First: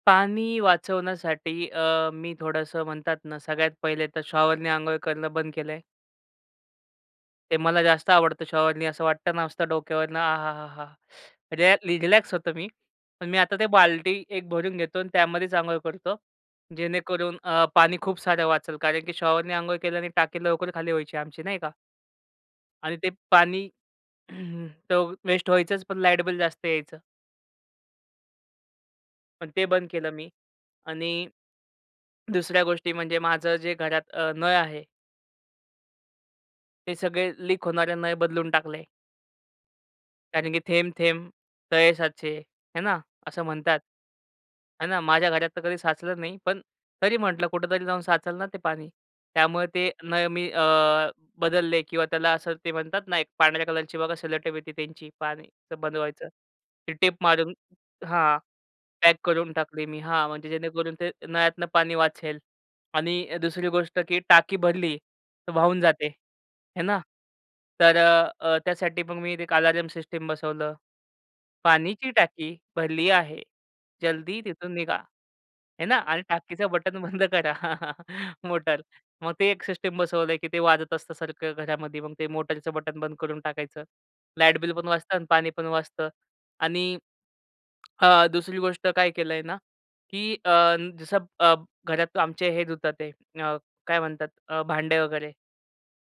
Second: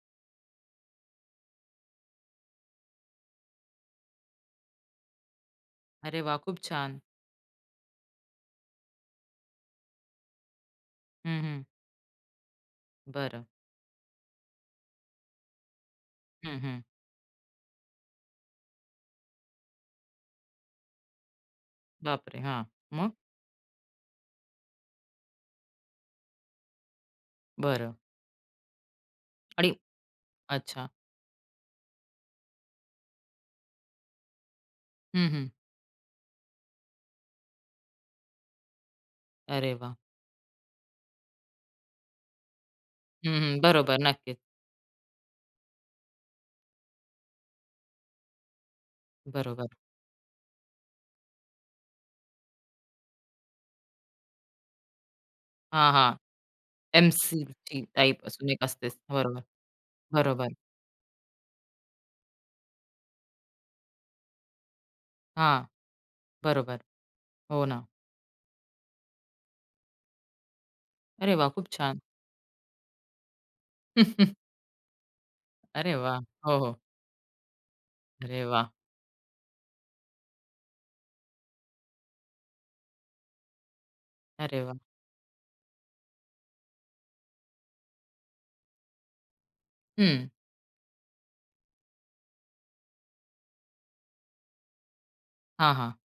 पाणी वाचवण्यासाठी अ, मी थोडंसं म्हणतात ना, सगळ्यात पहिले तर शॉवरने अंघोळ करणं बंद केलं आहे. अरे वा! खूप छान. ते मला जास्त आवडतं शॉवरनी असं वाटत ना, असतं डोक्यावरनं आह! हा हा! हं, हं. रयलॅ रिलॅक्स होतो मी. पण मी बरं. आता ते बाल्टी एक भरून घेतो आणि त्यामध्येच अंघोळ करतो, हं, हं. जेणेकरून अ, पाणी खूप सारं वाचलं कारण की शॉवर नी अंघोळ केलं आणि टाकी लवकर खाली व्हायची आमची नाही का? बापरे! हां, आणि ते मग? पाणी तर वेस्ट व्हायचंच पण लाईट बिल जास्त यायचं. बरं. पण ते आणि बंद केलं मी अच्छा. आणि दुसऱ्या गोष्टी म्हणजे माझं जे घरात अ, नळ आहे. हं, हं. हे सगळे लीक होणारे नळ बदलून टाकले. अरे वा! कारण की थेंब-थेंब तळे साचे, आहे ना हं, असं हं. म्हणतात. बरोबर, नक्कीच. आहे ना, माझ्या घरात तर कधी साचलं नाही पण तरी म्हटलं कुठेतरी जाऊन साचलं ना ते पाणी, त्यामुळे बरोबर. ते नळ मी अ, बदलले किंवा त्याला असं ते म्हणतात ना एक पांढऱ्या कलरची बघा सेलोटेप येते त्यांची, पाणी हां, बंद हां, व्हायचं, ते टेप एमसील मारून टी टाइप हां, एक असतेच पॅक बरोबर, करून टाकली मी हां, म्हणजे बरोबर. जेणेकरून ते नळ्यातनं पाणी वाचेल आणि अ, दुसरी गोष्ट की टाकी भरली तर हां, वाहून जाते, बरोबर, आहे ना. हो ना. तर अ, अ, त्यासाठी मग मी एक अलार्म सिस्टम बसवलं. अरे वा! खूप छान. पाण्याची टाकी भरली आहे, जल्दी तिथून निघा. आहे अरे ना वा! आणि हो, टाकीचं हो. बटन बंद करा, अरे वा! मोटर. मग ते एक सिस्टम बसवलंय, की ते वाजत असतं सारखं घरामध्ये मग ते मोटारचं बटन बंद करून टाकायचं. लाईट अरे वा! बिल पण वाचतं आणि पाणी पण वाचतं आणि अ, दुसरी गोष्ट काय केलंय ना, की हं. अ, जसं अ, घरात आमचे हे धुतात ते, काय म्हणतात? अ, भांड्या वगैरे. हां, हां.